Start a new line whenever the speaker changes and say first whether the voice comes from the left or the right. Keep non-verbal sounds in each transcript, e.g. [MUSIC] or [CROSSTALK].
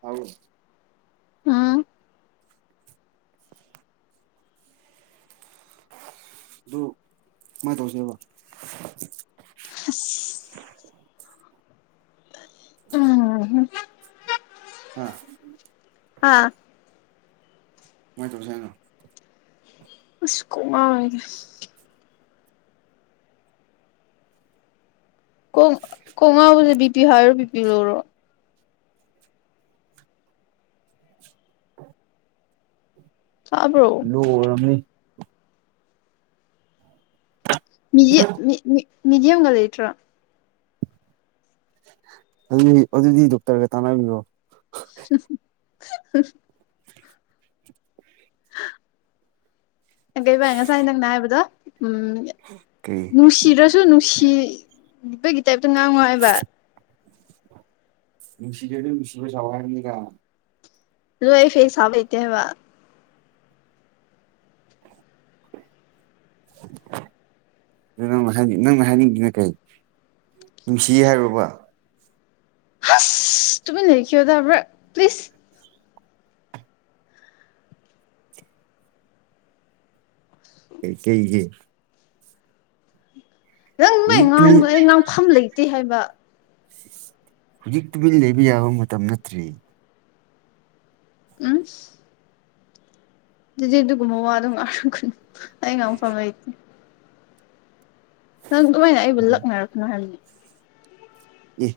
right: ꯇꯥꯕ꯭ꯔꯣ
left: ꯑꯝ
right: ꯗꯨ ꯀꯃꯥꯏ ꯇꯧꯁꯦꯕ
left: ꯑꯁ [UNINTELLIGIBLE]
right: ꯍꯥꯥ
left: ꯍꯥꯥ
right: ꯀꯃꯥꯏ ꯇꯧꯁꯦ ꯍꯥꯏꯅꯣ
left: ꯑꯁ ꯀꯣꯀ ꯉꯥꯎꯋꯦꯗ ꯀꯣꯡ ꯀꯣꯡꯉꯥꯏꯕꯗꯨ ꯕꯤꯄꯤ ꯍꯥꯏꯔꯣ ꯕꯤꯄꯤ ꯂꯣꯔꯣ ꯇꯥꯕ꯭ꯔꯣ
right: ꯂꯣ ꯑꯣꯏꯔꯝꯅꯤ
left: ꯃꯤꯗꯤ ꯃꯤ ꯃꯤ ꯃꯤꯗꯤꯌꯝꯒ ꯂꯩꯇ꯭ꯔꯣ
right: ꯑꯗꯨꯗꯤ ꯑꯗꯨꯗꯤ ꯗꯣꯛꯇꯔꯒ ꯇꯥꯟꯅꯕꯤꯔꯣ
left: [INAUDIBLE] ꯑꯗꯩ ꯕꯥꯅꯤ ꯉꯁꯥꯏ ꯅꯪꯅ ꯍꯥꯏꯕꯗꯣ ꯎꯝ
right: ꯀꯩ
left: ꯅꯨꯡꯁꯤꯗ꯭ꯔꯁꯨ ꯅꯨꯡꯁꯤꯕꯒꯤ ꯇꯥꯏꯞ ꯇ ꯉꯥꯡꯉꯣ ꯍꯥꯏꯕ
right: ꯅꯨꯡꯁꯤꯗ꯭ꯔꯗꯤ ꯅꯨꯡꯁꯤꯕ ꯁꯥꯎ ꯍꯥꯏꯕꯅꯤꯗ
left: [UNINTELLIGIBLE] ꯍꯩꯇꯦ ꯍꯥꯏꯕ
right: [INAUDIBLE] ꯀꯩꯅꯣ ꯉꯁꯥꯏꯒꯤ ꯅꯪꯅ ꯍꯥꯏꯅꯤꯡꯉꯤꯅ ꯀꯩ ꯅꯨꯡꯁꯤꯌꯦ ꯍꯥꯏꯔꯣꯕ
left: ꯍꯁ ꯇꯨꯃꯤꯟ ꯂꯩꯈꯤꯌꯣꯗ ꯑꯃꯔꯛ ꯄ꯭ꯂꯤꯖ
right: ꯀꯩ ꯀꯩꯒꯤ
left: ꯅꯪ ꯑꯗꯨꯃꯥꯏ
right: ꯍꯧꯖꯤꯛ ꯇꯨꯃꯤꯟ
left: ꯉꯥꯡꯕꯗꯣ ꯑꯩ ꯉꯥꯡꯐꯝ ꯂꯩꯇꯦ ꯍꯥꯏꯕ
right: ꯍꯧꯖꯤꯛ ꯇꯨꯃꯤꯟ ꯂꯩꯕ ꯌꯥꯕ ꯃꯇꯝ ꯅꯠꯇ꯭ꯔꯦ
left: [UNINTELLIGIBLE] ꯗꯨꯗꯤ ꯗꯨꯒꯨꯝꯕ ꯋꯥ ꯑꯗꯨ ꯉꯥꯡꯔꯛꯀꯅꯨ ꯑꯩ ꯉꯥꯡꯐꯝ ꯂꯩꯇꯦ ꯅꯪ ꯑꯗꯨꯃꯥꯏꯅ ꯑꯩꯕꯨ ꯂꯛꯅꯔꯛꯀꯅꯨ ꯍꯥꯏꯕꯅꯤ
right: ꯑꯦ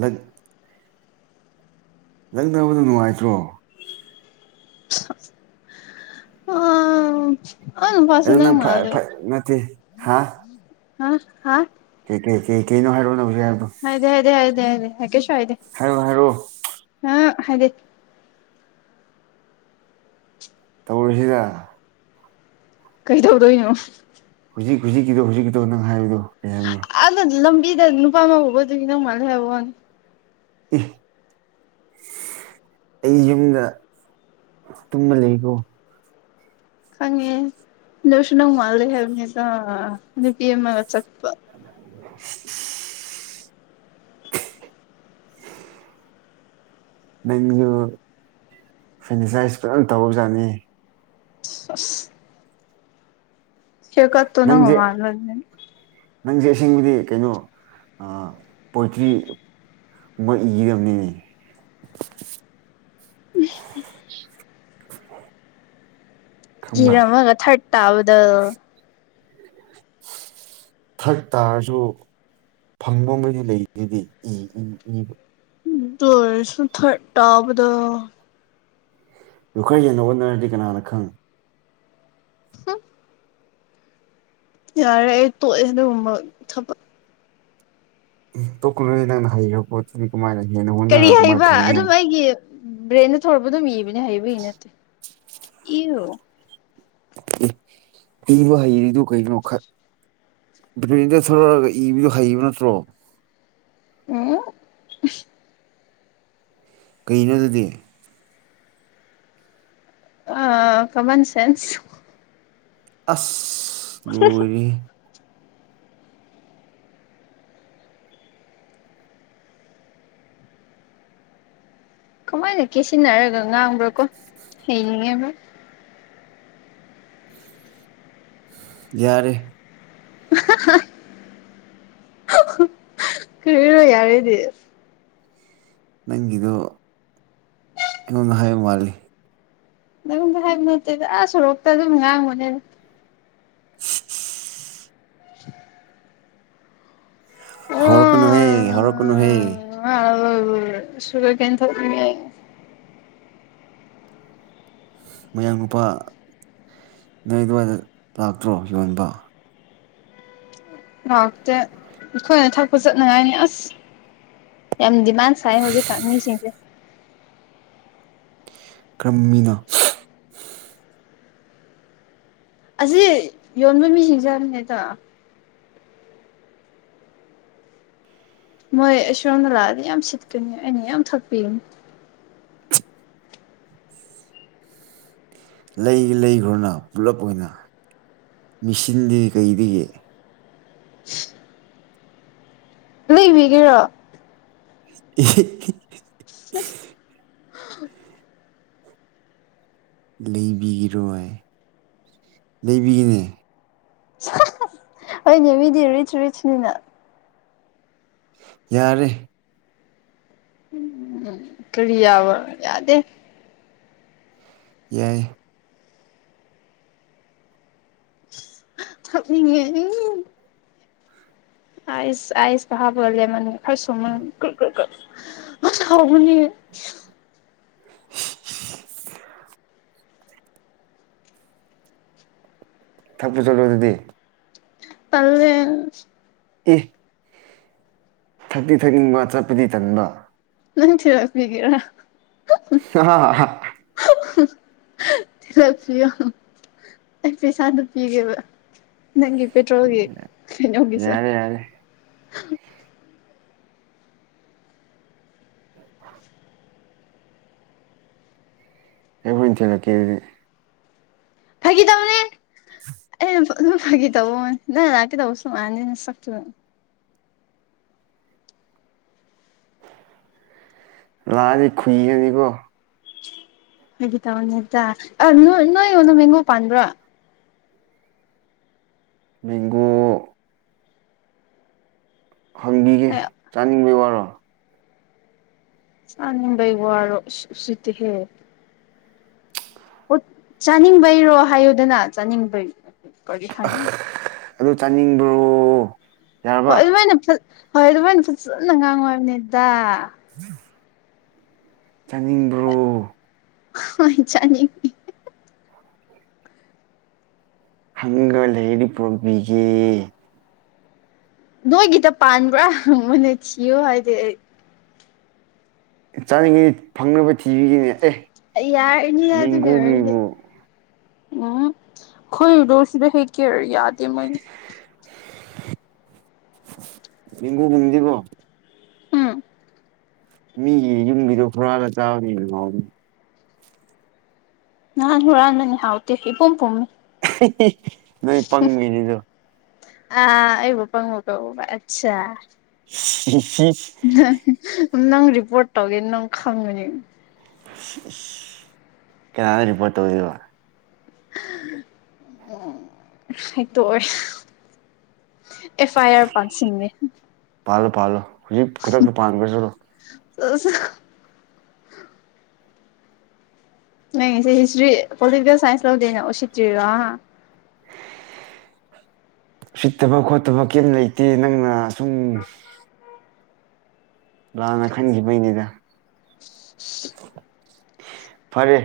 right: ꯂꯛ ꯂꯛꯅꯕꯗꯣ ꯅꯨꯉꯥꯏꯇ꯭ꯔꯣ
left: [INAUDIBLE] ꯅꯨꯄꯥꯁꯦ
right: ꯑꯗꯨ ꯅꯪ ꯐ
left: ꯃꯥꯜꯂꯦ
right: ꯅꯠꯇꯦ ꯍꯥ
left: ꯍꯥ ꯍꯥ
right: ꯀꯩ ꯀꯩ ꯀꯩꯅꯣ ꯍꯥꯏꯔꯣ ꯅꯦ
left: ꯍꯥꯏꯗꯦ ꯍꯥꯏꯗꯦ ꯍꯥꯏꯗꯦ ꯍꯥꯏꯗꯦ ꯀꯩꯁꯨ ꯍꯥꯏꯗꯦ
right: ꯍꯥꯏꯔꯛꯑꯣ ꯍꯥꯏꯔꯛꯑꯣ
left: ꯑꯥ ꯍꯥꯏꯗꯤ
right: ꯇꯧꯔꯁꯤꯗ
left: ꯀꯩ ꯗꯧꯗꯣꯏꯅꯣ
right: ꯍꯧꯖꯤꯛ ꯍꯧꯖꯤꯛꯀꯤꯗꯣ ꯍꯧꯖꯤꯛꯀꯤꯗꯣ ꯅꯪ ꯍꯥꯏꯕꯗꯣ ꯀꯩ ꯍꯥꯏꯕꯅꯣ
left: ꯑꯗ ꯂꯝꯕꯤꯗ ꯅꯨꯄꯥ ꯑꯃ ꯎꯕꯗꯨꯒꯤ ꯅꯪ ꯃꯜꯃꯦ ꯍꯥꯏꯕꯋꯥꯅꯤ
right: ꯏ ꯑꯩ ꯌꯨꯝꯗ ꯇꯨꯝꯃ ꯂꯩꯀꯣ
left: ꯈꯪꯉꯦ ꯑꯗꯨꯁꯨ ꯅꯪ ꯃꯥꯜꯂꯦ ꯍꯥꯏꯕꯅꯤꯗ ꯅꯨꯄꯤ ꯑꯃꯒ ꯆꯠꯄ
right: [INAUDIBLE] ꯅꯪꯁꯨ ꯐꯔꯅꯤꯆꯥꯏꯁ ꯐꯖꯅ ꯇꯧꯔꯖꯥꯠꯅꯤ
left: [INAUDIBLE] ꯍꯤꯔꯀꯠ ꯇꯣ ꯅꯪ
right: ꯅꯪꯁꯦ
left: ꯃꯥꯟꯃꯅꯗꯅ
right: ꯅꯪꯁꯦ ꯑꯁꯦꯡꯕꯗꯤ ꯀꯩꯅꯣ ꯑꯥ ꯄꯣꯏꯇ꯭ꯔꯤ ꯃꯣꯏ ꯌꯦꯛꯑꯝꯅꯤꯅꯦ ꯈꯪꯕ꯭ꯔꯥ
left: ꯏꯔꯝꯃꯒ ꯊꯥꯔꯠ ꯇꯥꯕꯗꯣ
right: [INAUDIBLE] ꯊ꯭ꯔꯥꯠ ꯇꯥꯔꯁꯨ ꯐꯪꯕꯗꯤ ꯂꯩꯗꯨꯗꯤ ꯏ ꯏ ꯏ
left: ꯗꯨꯑꯣꯏꯁꯨ ꯊ꯭ꯔꯠ ꯇꯥꯕꯗꯣ
right: ꯂꯣꯀꯔ ꯌꯦꯡꯅꯔꯍꯣꯠꯅꯔꯗꯤ ꯀꯅꯥꯅ ꯈꯪ
left: [INAUDIBLE] ꯌꯥꯔꯦ ꯑꯩ ꯇꯣꯛꯑꯦ ꯑꯗꯨꯒꯨꯝꯕ ꯊꯕꯛ
right: ꯇꯣꯛꯀꯅꯨꯍꯦ ꯅꯪꯅ ꯍꯩꯈ꯭ꯔꯕ ꯄꯣꯠꯇꯨꯗꯤ ꯀꯃꯥꯏꯅ ꯍꯦꯟꯅ
left: ꯀꯔꯤ
right: ꯍꯣꯠꯅꯔꯒ ꯀꯃꯥꯏꯅ
left: ꯍꯥꯏꯕ
right: ꯐꯪꯅꯤ
left: ꯑꯗꯨꯝ
right: ꯍꯥꯏ
left: ꯑꯩꯒꯤ ꯕ꯭ꯔꯦꯟꯗ ꯊꯣꯔꯛꯄ ꯑꯗꯨꯝ ꯏꯕꯅꯦ ꯍꯩꯕꯒꯤ ꯅꯠꯇꯦ ꯏꯌꯣ
right: ꯏꯕ ꯍꯩꯔꯤꯗꯨ ꯀꯩꯅꯣ ꯈꯠ ꯕꯔꯦꯟꯗ ꯊꯣꯛꯂꯒ ꯏꯕꯤꯗꯣ ꯍꯩꯕ ꯅꯠꯇ꯭ꯔꯣ
left: ꯎꯝ
right: ꯀꯩꯅꯣ ꯑꯗꯨꯗꯤ
left: ꯑ ꯀꯃꯟ ꯁꯦꯟꯁ
right: ꯑꯁ ꯂꯣꯏꯔꯦꯍꯦ
left: ꯀꯃꯥꯏꯅ ꯀꯦꯁꯤꯟꯅꯔꯒ ꯉꯥꯡꯕ꯭ꯔꯣꯀꯣ ꯍꯩꯅꯤꯡꯉꯦꯕ
right: ꯌꯥꯔꯦ
left: [INAUDIBLE] ꯀꯔꯤꯔꯣ ꯌꯥꯔꯦꯗꯤ
right: ꯅꯪꯒꯤꯗꯣ ꯑꯩꯉꯣꯟꯗ ꯍꯥꯏꯕ ꯃꯥꯜꯂꯤ
left: ꯅꯉꯣꯟꯗ ꯍꯥꯏꯕ ꯅꯠꯇꯦꯗ ꯑꯥ ꯁꯣꯔꯣꯛꯇ ꯑꯗꯨꯝ ꯉꯥꯡꯕꯅꯦ
right: [INAUDIBLE]
left: [INAUDIBLE]
right: ꯍꯧꯔꯛ ꯀꯅꯨꯍꯦ ꯍꯧꯔꯛꯀꯅꯨꯍꯦ
left: [INAUDIBLE]
right: ꯃꯌꯥꯡ ꯅꯨꯄꯥ ꯅꯣꯏ ꯑꯗꯨꯋꯥꯏꯗ ꯂꯥꯛꯇ꯭ꯔꯣ ꯌꯣꯟꯕ
left: ꯂꯥꯛꯇꯦ ꯑꯩꯈꯣꯏꯅ ꯊꯛꯄ ꯆꯠꯅꯉꯥꯏꯅꯤ ꯑꯁ ꯌꯥꯝ ꯗꯤꯃꯥꯟꯁꯥꯏ ꯍꯧꯖꯤꯛ ꯃꯤꯁꯤꯡꯁꯦ
right: ꯀ꯭ꯔꯝꯃꯤꯅ
left: ꯑꯁꯤ ꯌꯣꯟꯕ ꯃꯤꯁꯤꯡꯁꯤꯡꯁꯦ ꯍꯥꯏꯕꯅꯤꯗ ꯃꯣꯏ ꯑ ꯁꯣꯝꯗ ꯂꯥꯛꯑꯗꯤ ꯌꯥꯝ ꯁꯤꯠꯀꯅꯤ ꯑꯩꯅ ꯌꯥꯝ ꯊꯥꯛꯄꯤꯒꯅꯤ
right: ꯂꯩꯒ ꯂꯩꯈ꯭ꯔꯅ ꯄꯨꯂꯞ ꯑꯣꯏꯅ ꯃꯦꯆꯤꯟꯗꯒꯤ ꯀꯩꯗꯒꯤ
left: ꯂꯩꯕꯤꯒꯦꯔꯣ
right: [INAUDIBLE]
left: [INAUDIBLE]
right: ꯂꯩꯕꯤꯒꯤꯔꯣ ꯍꯥꯏ ꯂꯩꯕꯤꯒꯤꯅꯦ
left: ꯍꯣꯏꯅꯦ ꯃꯤꯗꯤ ꯔꯤꯆ ꯔꯤꯆꯅꯤꯅ
right: ꯌꯥꯔꯦ
left: ꯎꯝ ꯀꯔꯤꯌꯥꯕ ꯌꯥꯗꯦ
right: ꯌꯥꯏ
left: ꯊꯛꯅꯤꯡꯉꯦ ꯑꯪ ꯑꯥꯏꯁ ꯑꯥꯏꯁ ꯀ ꯍꯥꯞꯂꯒ ꯂꯦꯃꯟꯒ ꯈꯔ ꯁꯨꯝꯃꯒ ꯒ꯭ꯔꯨꯛꯒ꯭ꯔꯨꯛ ꯍ ꯍꯥꯎꯕꯅꯦ
right: ꯁꯤꯁꯤ ꯊꯛꯄ ꯆꯠꯂꯨ ꯑꯗꯨꯗꯤ
left: ꯇꯜꯂꯦ
right: ꯑꯦ ꯊꯛꯇꯤ ꯊꯛꯅꯤꯡꯕ ꯆꯠꯄꯗꯤ ꯇꯟꯕ
left: ꯅꯪ ꯊꯤꯜꯂꯛꯄꯤꯒꯦꯔꯥ
right: ꯍ ꯍꯥ ꯍꯥ ꯍꯥ
left: ꯍ ꯊꯤꯜꯂꯛꯄꯤꯌꯣ ꯑꯩ ꯄꯩꯁꯥꯗꯣ ꯄꯤꯒꯦꯕ ꯅꯪꯒꯤ ꯄꯦꯇ꯭ꯔꯣꯜꯒꯤ ꯀꯩꯅꯣꯒꯤꯁꯨ
right: ꯌꯥꯔꯦ ꯌꯥꯔꯦ [INAUDIBLE] ꯑꯩ ꯍꯣꯔꯦꯟ ꯊꯤꯜꯂꯛꯀꯦ ꯑꯗꯨꯗꯤ
left: ꯐꯥꯒꯤ ꯇꯧꯕꯅꯦ
right: [INAUDIBLE]
left: ꯑꯩꯅ ꯑꯗꯨꯝ ꯐꯥꯒꯤ ꯇꯧꯕꯅꯦ ꯅꯪ ꯂꯥꯛꯀꯗꯧꯕꯁꯨ ꯃꯥꯟꯗꯦ ꯅꯁꯛꯇꯨꯒ
right: ꯂꯥꯑꯗꯤ ꯈꯨꯏꯒꯅꯤꯀꯣ
left: ꯐꯥꯒꯤ ꯇꯧꯕꯅꯤꯗ ꯑ ꯅꯣꯏ ꯅꯣꯢꯔꯣꯝꯗ ꯃꯦꯡꯒꯣ ꯄꯥꯟꯕ꯭ꯔꯣ
right: ꯃꯦꯡꯒꯣ ꯍꯪꯕꯤꯒꯦ
left: ꯑꯩ
right: ꯆꯥꯅꯤꯡꯕꯩ ꯋꯥꯔꯣ
left: ꯆꯥꯅꯤꯡꯕꯩ ꯋꯥꯔꯣ ꯏꯁ ꯎꯁꯤꯠꯇꯦꯍꯦ ꯑꯣ ꯆꯥꯅꯤꯡꯕꯩꯔꯣ ꯍꯥꯏꯌꯨꯗꯅ ꯆꯥꯅꯤꯡꯕꯩ ꯀꯔꯤ ꯍꯥꯏꯅꯣ
right: ꯑꯗꯨ ꯆꯥꯅꯤꯡꯕ꯭ꯔꯣ
left: ꯍꯣꯏ
right: ꯌꯥꯔꯕ
left: ꯑꯗꯨꯃꯥꯏꯅ ꯍꯣꯏ ꯑꯗꯨꯃꯥꯏꯅ ꯐꯖꯅ ꯉꯥꯡꯉꯣ ꯍꯥꯢꯕꯅꯤꯗ
right: [INAUDIBLE] ꯆꯥꯅꯤꯡꯕ꯭ꯔꯣ
left: ꯍꯣꯏ ꯆꯅꯤꯡꯉꯦ
right: ꯍꯪꯒ ꯂꯩꯔꯗꯤ ꯄꯨꯔꯛꯕꯤꯒꯦ
left: ꯅꯣꯏꯒꯤꯗ ꯄꯥꯟꯕ꯭ꯔ ꯍꯪꯕꯅꯦ ꯊꯤꯌꯣ ꯍꯥꯏꯗꯦ ꯑꯩ
right: ꯆꯥꯅꯤꯡꯉꯗꯤ ꯐꯪꯅꯕ ꯊꯤꯕꯤꯒꯦꯅꯦ ꯑꯦ
left: ꯑꯩ ꯌꯥꯔꯅꯤ ꯑꯗꯨꯒꯤ ꯑꫭꯏꯔꯗꯤ
right: ꯃꯦꯡꯒꯣꯒꯤꯕꯨ
left: ꯎꯝ ꯈꯣꯏꯗꯣ ꯁꯤꯗ ꯍꯦꯛ ꯀꯦ ꯌꯥꯗꯦ ꯃꯣꯏꯅ
right: ꯃꯦꯡꯒꯣ ꯒꯨꯝꯗꯤꯀꫭ
left: ꯎꯝ
right: ꯃꯤꯒꯤ ꯌꯨꯝꯒꯤꯗꯣ ꯍꯨꯔꯥꯜꯂ ꯆꯥꯕꯅ ꯍꯦꯟꯅ ꯍꯥꯎꯕꯅꯦ
left: ꯅꯍꯥꯟ ꯍꯨꯔꯥꯟꯕꯅꯦ ꯍꯥꯎꯇꯦ ꯏꯄꯨꯝ ꯄꯨꯝꯃꯤ
right: [UNINTELLIGIBLE] ꯅꯣꯏ ꯄꯪꯕꯩꯅꯤ ꯗꯨ
left: ꯑꯥ ꯑꯩꯕꯨ ꯄꯪꯕ ꯀꯧꯕ ꯑꯠꯁꯆꯥ
right: [UNINTELLIGIBLE]
left: ꯅꯪ ꯔꯤꯄꯣꯔꯠ ꯇꯧꯒꯦ ꯅꯪ ꯈꯪꯒꯅꯤ
right: [UNINTELLIGIBLE] ꯀꯅꯥꯗ ꯔꯤꯄꯣꯔꯠ ꯇꯧꯗꯣꯏꯕ
left: [INAUDIBLE] ꯍꯥꯏꯇꯣꯛ ꯑꯣꯏ ꯑꯦꯐ ꯑꯥꯏ ꯑꯥꯔ ꯄꯥꯟꯁꯤꯟꯒꯦ
right: ꯄꯥꯜꯂꯣ ꯄꯥꯜꯂꯣ ꯍꯧꯖꯤꯛ ꯈꯨꯗꯛꯇ ꯄꯥꯟꯒ꯭ꯔꫭ ꯆꯠꯂꯣ
left: [UNINTELLIGIBLE] ꯅꯪꯒꯤꯁꯦ ꯍꯤꯁꯇ꯭ꯔꯤ ꯄꯣꯂꯤꯇꯤꯀꯦꯜ ꯁꯥꯏꯟꯁ ꯂꯧꯗꯦꯅ ꯎꯁꯤꯠ ꯇ꯭ꯔꯤꯔꯣ ꯍꯥ
right: [INAUDIBLE] ꯎꯁꯤꯠꯇꯕ ꯈꯣꯠꯇꯕ ꯀꯩꯝ ꯂꯩꯇꯦ ꯅꯪꯅ ꯁꯨꯝ ꯂꯥꯟꯅ ꯈꯟꯒꯤꯕꯩꯅꯤꯗ ꯐꯔꯦ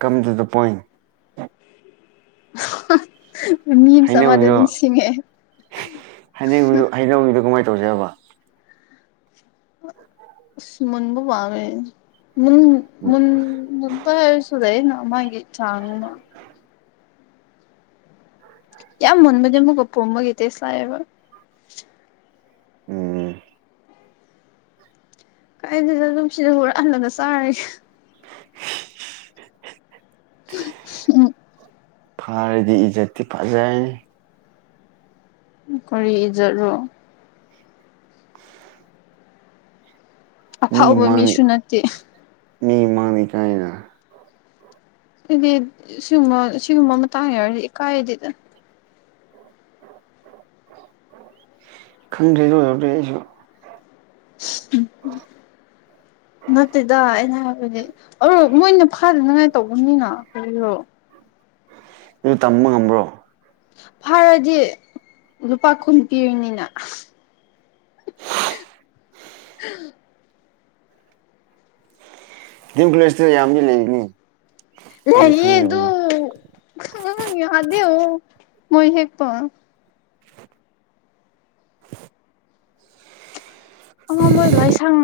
right: ꯀꯝ ꯇꯨ ꯗ ꯄꯣꯏꯟ
left: ꯃꯤꯝꯁ ꯑꯃꯗꯣ
right: ꯍꯩꯅꯧꯗꯣ
left: ꯅꯤꯡꯁꯤꯡꯉꯛꯑꯦ
right: [UNINTELLIGIBLE] ꯍꯩꯅꯧꯒꯤꯗꯣ ꯀꯝꯃꯥꯏ‌ ꯇꯧꯁꯦꯕ
left: ꯑꯁ ꯃꯨꯟꯕ ꯄꯥꯝꯃꯦ ꯃꯨꯟ ꯃꯨꯟꯕ ꯍꯥꯏꯔꯁꯨ ꯂꯩꯌꯦꯅ ꯃꯥꯒꯤ ꯆꯥꯡ‌ ꯑꯃ
right: [INAUDIBLE]
left: ꯌꯥꯝ ꯃꯨꯟꯕꯗꯤ ꯑꯃꯨꯀ ꯄꯨꯝꯕꯒꯤ ꯇꯦꯁ ꯂꯥꯛꯑꯦꯕ
right: ꯎꯝ
left: ꯀꯥꯏ [UNINTELLIGIBLE] ꯁꯤꯗ ꯍꯨꯔꯥꯜꯂꯒ ꯆꯥꯔꯤ [UNINTELLIGIBLE]
right: ꯐꯥꯔꯗꯤ ꯏꯖꯠꯇꯤ ꯐꯖꯔꯅꯤ
left: ꯀꯔꯤ ꯏꯖꯠꯔꯣ
right: ꯃꯤ
left: ꯑꯐꯥꯎꯕ
right: ꯃꯪ
left: ꯃꯤꯁꯨ ꯅꯠꯇꯦ
right: ꯃꯤ ꯃꯥꯡꯗ ꯢꯀꯥꯏꯅ
left: ꯑꯩꯗꯤ ꯁꯤꯒꯨꯝ ꯁꯤꯒꯨꯝꯕ ꯃꯇꯥꯡ ꯌꯧꯔꯗꯤ ꯏꯀꯥꯏꯗꯦꯗ
right: [INAUDIBLE] ꯈꯪꯗ꯭ꯔꯦ ꯑꯗꯨ [UNINTELLIGIBLE] ꯑꯩꯖꯨ
left: [UNINTELLIGIBLE]
right: [INAUDIBLE]
left: ꯅꯠꯇꯦꯗ ꯑꯩꯅ ꯍꯥꯏꯕꯗꯤ ꯑꯗꯣ ꯃꯣꯏꯅ ꯐꯥꯗꯅꯉꯥꯏ ꯇꯧꯕꯅꯤꯅ ꯀꯔꯤꯔꯣ
right: ꯑꯗꯨ ꯇꯝꯕ ꯉꯝꯕ꯭ꯔꯣ
left: ꯐꯥꯔꯗꯤ ꯂꯨꯄꯥ ꯀꯨꯟ ꯄꯤꯔꯅꯤꯅ [UNINTELLIGIBLE]
right: ꯗꯤ ꯑꯦꯝ ꯀꫭꯂꯦꯁꯇ ꯌꯥꯝꯗꯤ ꯂꯩꯕꯅꯦ
left: ꯂꯩꯌꯦ ꯑꯗꯨ ꯈꯨꯡ ꯌꯥꯗꯦ ꯑꯃꯨꯛ ꯃꯣꯏ ꯍꯦꯛ ꯄ
right: [UNINTELLIGIBLE]
left: ꯑꯃ ꯃꯣꯏ ꯂꯥꯏꯁꯪ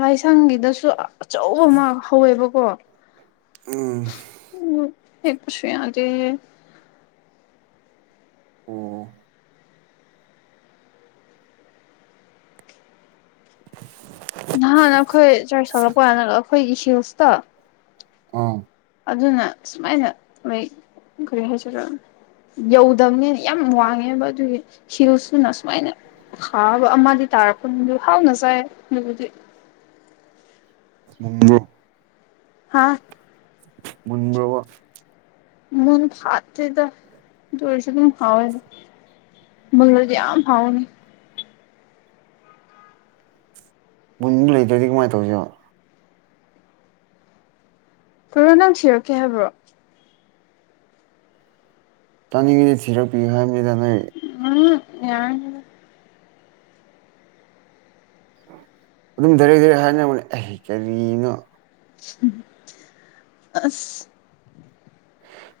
left: ꯂꯥꯏꯁꯪꯒꯤꯗꯁꯨ ꯑꯆꯧꯕ ꯑꯃ ꯍꯧꯋꯦꯕꯀꯣ
right: ꯎꯝ
left: ꯍꯦꯛ ꯄꯁꯨ ꯌꯥꯗꯦ
right: ꯑꯣꯑꯣ
left: ꯅꯍꯥꯟ ꯑꯩꯈꯣꯏ ꯆꯔꯥꯁ ꯍꯧꯔꯛꯄ ꯀꯟꯗ ꯑꯩꯈꯣꯏꯒꯤ ꯍꯤꯜꯁꯇꯣ
right: ꯑꯥ
left: ꯑꯗꯨꯅ ꯁꯨꯃꯥꯏꯅ ꯅꯣꯏ ꯀꯔꯤ ꯍꯥꯢꯁꯦꯔ ꯌꯧꯗꯕꯅꯦꯅ ꯌꯥꯝ ꯋꯥꯡꯉꯦꯕ ꯑꯗꯨꯒꯤ ꯍꯤꯜꯁꯇꯨꯅ ꯁꯨꯃꯥꯏꯅ ꯍꯥꯎꯕ ꯑꯃꯗꯤ ꯇꯥꯔꯛꯄꯅꯤ ꯍꯥꯎꯅ ꯆꯥꯏ ꯑꯗꯨꯕꯨꯗꯤ
right: ꯃꯨꯟꯕꯔꯣ
left: ꯍꯥꯥ
right: ꯃꯨꯟꯕꯔꯣꯕ
left: ꯃꯣꯟ ꯐꯥꯠ ꯇꯦꯗ ꯑꯗꯨ ꯑꯣꯢꯔꯁꯨ ꯑꯗꯨꯝ ꯍꯧꯋꯦ ꯃꯨꯟꯂꯗꯤ ꯌꯥꯝ ꯍꯥꯎꯅꯤ
right: ꯃꯨꯟꯕ ꯂꯩꯇ꯭ꯔꯗꯤ ꯀꯃꯥꯏ ꯇꯧꯁꯦꯕ
left: ꯀꯔꯣ ꯅꯪ ꯊꯤꯔꯛꯀꯦ ꯍꯥꯏꯕ꯭ꯔꯣ
right: ꯆꯥꯅꯤꯡꯉꯩꯗꯤ ꯊꯤꯔꯛꯄꯤꯒꯦ ꯍꯥꯏꯕꯅꯤꯗ ꯅꯣꯏ
left: ꯌꯔꯅꯤꯗ
right: ꯑꯗꯨꯝ ꯙꯔꯦꯛ ꯙꯔꯦꯛ ꯍꯥꯏꯅꯧꯅꯦ ꯑꯩ ꯀꯔꯤꯅꯣ
left: ꯎꯝ ꯑꯁ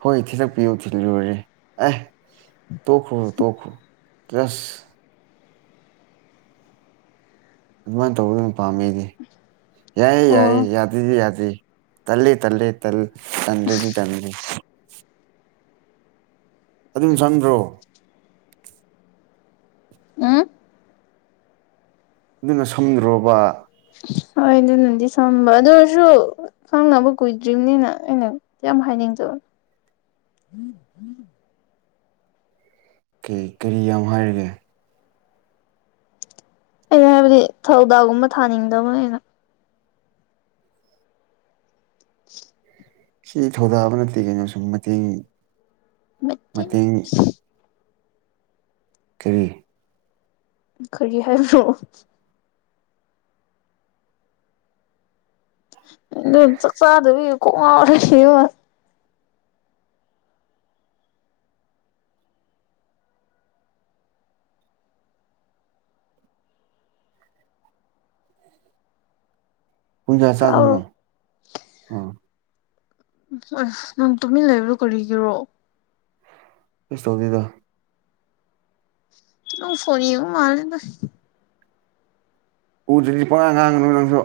right: ꯍꯣꯏ ꯊꯤꯜꯂꯛꯄꯤꯌꯨ ꯊꯤꯜꯂꯨꯔꯦ ꯑꯦ ꯇꯣꯛꯈꯣ ꯇꯣꯈ꯭ꯔꯣ ꯇ꯭ꯔꯁ ꯑꯗꯨꯃꯥꯏ ꯇꯧꯕꯗꯨꯅ ꯄꯥꯝꯃꯦ ꯑꯗꯤ ꯌꯥꯏꯌꯦ
left: ꯑꯣ
right: ꯌꯥꯏꯌꯦ ꯌꯥꯗꯦꯗꯤ ꯌꯥꯗꯦ ꯇꯥꯂꯦ ꯇꯥꯂꯦ ꯇꯜ ꯇꯟꯗ꯭ꯔꯗꯤ ꯇꯟꯗꯦ ꯑꯗꯨꯝ ꯁꯪꯕꯔꯣ
left: ꯎꯨꯝ
right: ꯑꯗꯨꯅ ꯁꯝꯗ꯭ꯔꯣꯕ
left: ꯍꯣꯏ ꯑꯗꯨꯅꯗꯤ ꯁꯝꯕ ꯑꯗꯨ ꯑꯣꯏꯔꯁꯨ ꯈꯪꯅꯕ ꯀꯨꯏꯗ꯭ꯔꯤꯝꯅꯤꯅ ꯑꯩꯅ ꯌꯥꯝ ꯍꯥꯏꯅꯤꯡꯗꯣ
right: ꯀꯩ ꯀꯔꯤ ꯌꯥꯝ ꯍꯥꯏꯔꯒꯦ
left: ꯑꯩꯅ ꯍꯥꯏꯕꯗꯤ ꯊꯧꯗꯥꯒꯨꯝꯕ ꯊꯥꯅꯤꯡꯗꯕꯅꯤꯅ
right: ꯁꯤ ꯊꯧꯗꯥꯕ ꯅꯠꯇꯦꯀꯩꯅꯣ ꯁꯨꯝ ꯃꯇꯦꯡ
left: ꯀꯠꯇꯦꯡ
right: ꯃꯇꯦꯡ ꯀꯔꯤ
left: ꯀꯔꯤ ꯍꯥꯏꯕ꯭ꯔꯣ ꯆꯀꯆꯗꯕꯒꯤ ꯀꯣꯛ ꯉꯥꯎꯔꯒ ꯂꯩꯌꯦꯕ
right: ꯄꯨꯡꯀ꯭ꯋꯥ
left: ꯀꯥꯎꯔꯣ
right: ꯆꯥꯗꯣꯏꯅꯣ ꯑ
left: ꯎ ꯑꯥ ꯅꯪ ꯇꯨꯃꯤꯟ ꯂꯩꯕꯗꯣ ꯀꯔꯤꯒꯤꯔꯣ
right: ꯀꯩꯁꯨ ꯇꯧꯗꯦꯗ
left: ꯅꯪ ꯐꯣꯟ ꯌꯦꯡꯕ ꯃꯥꯜꯂꯦꯗ
right: ꯎꯗ꯭ꯔꯤꯗꯤ ꯄꯥꯉꯥꯡ ꯉꯥꯡꯒꯅꯨ ꯅꯪꯁꯨ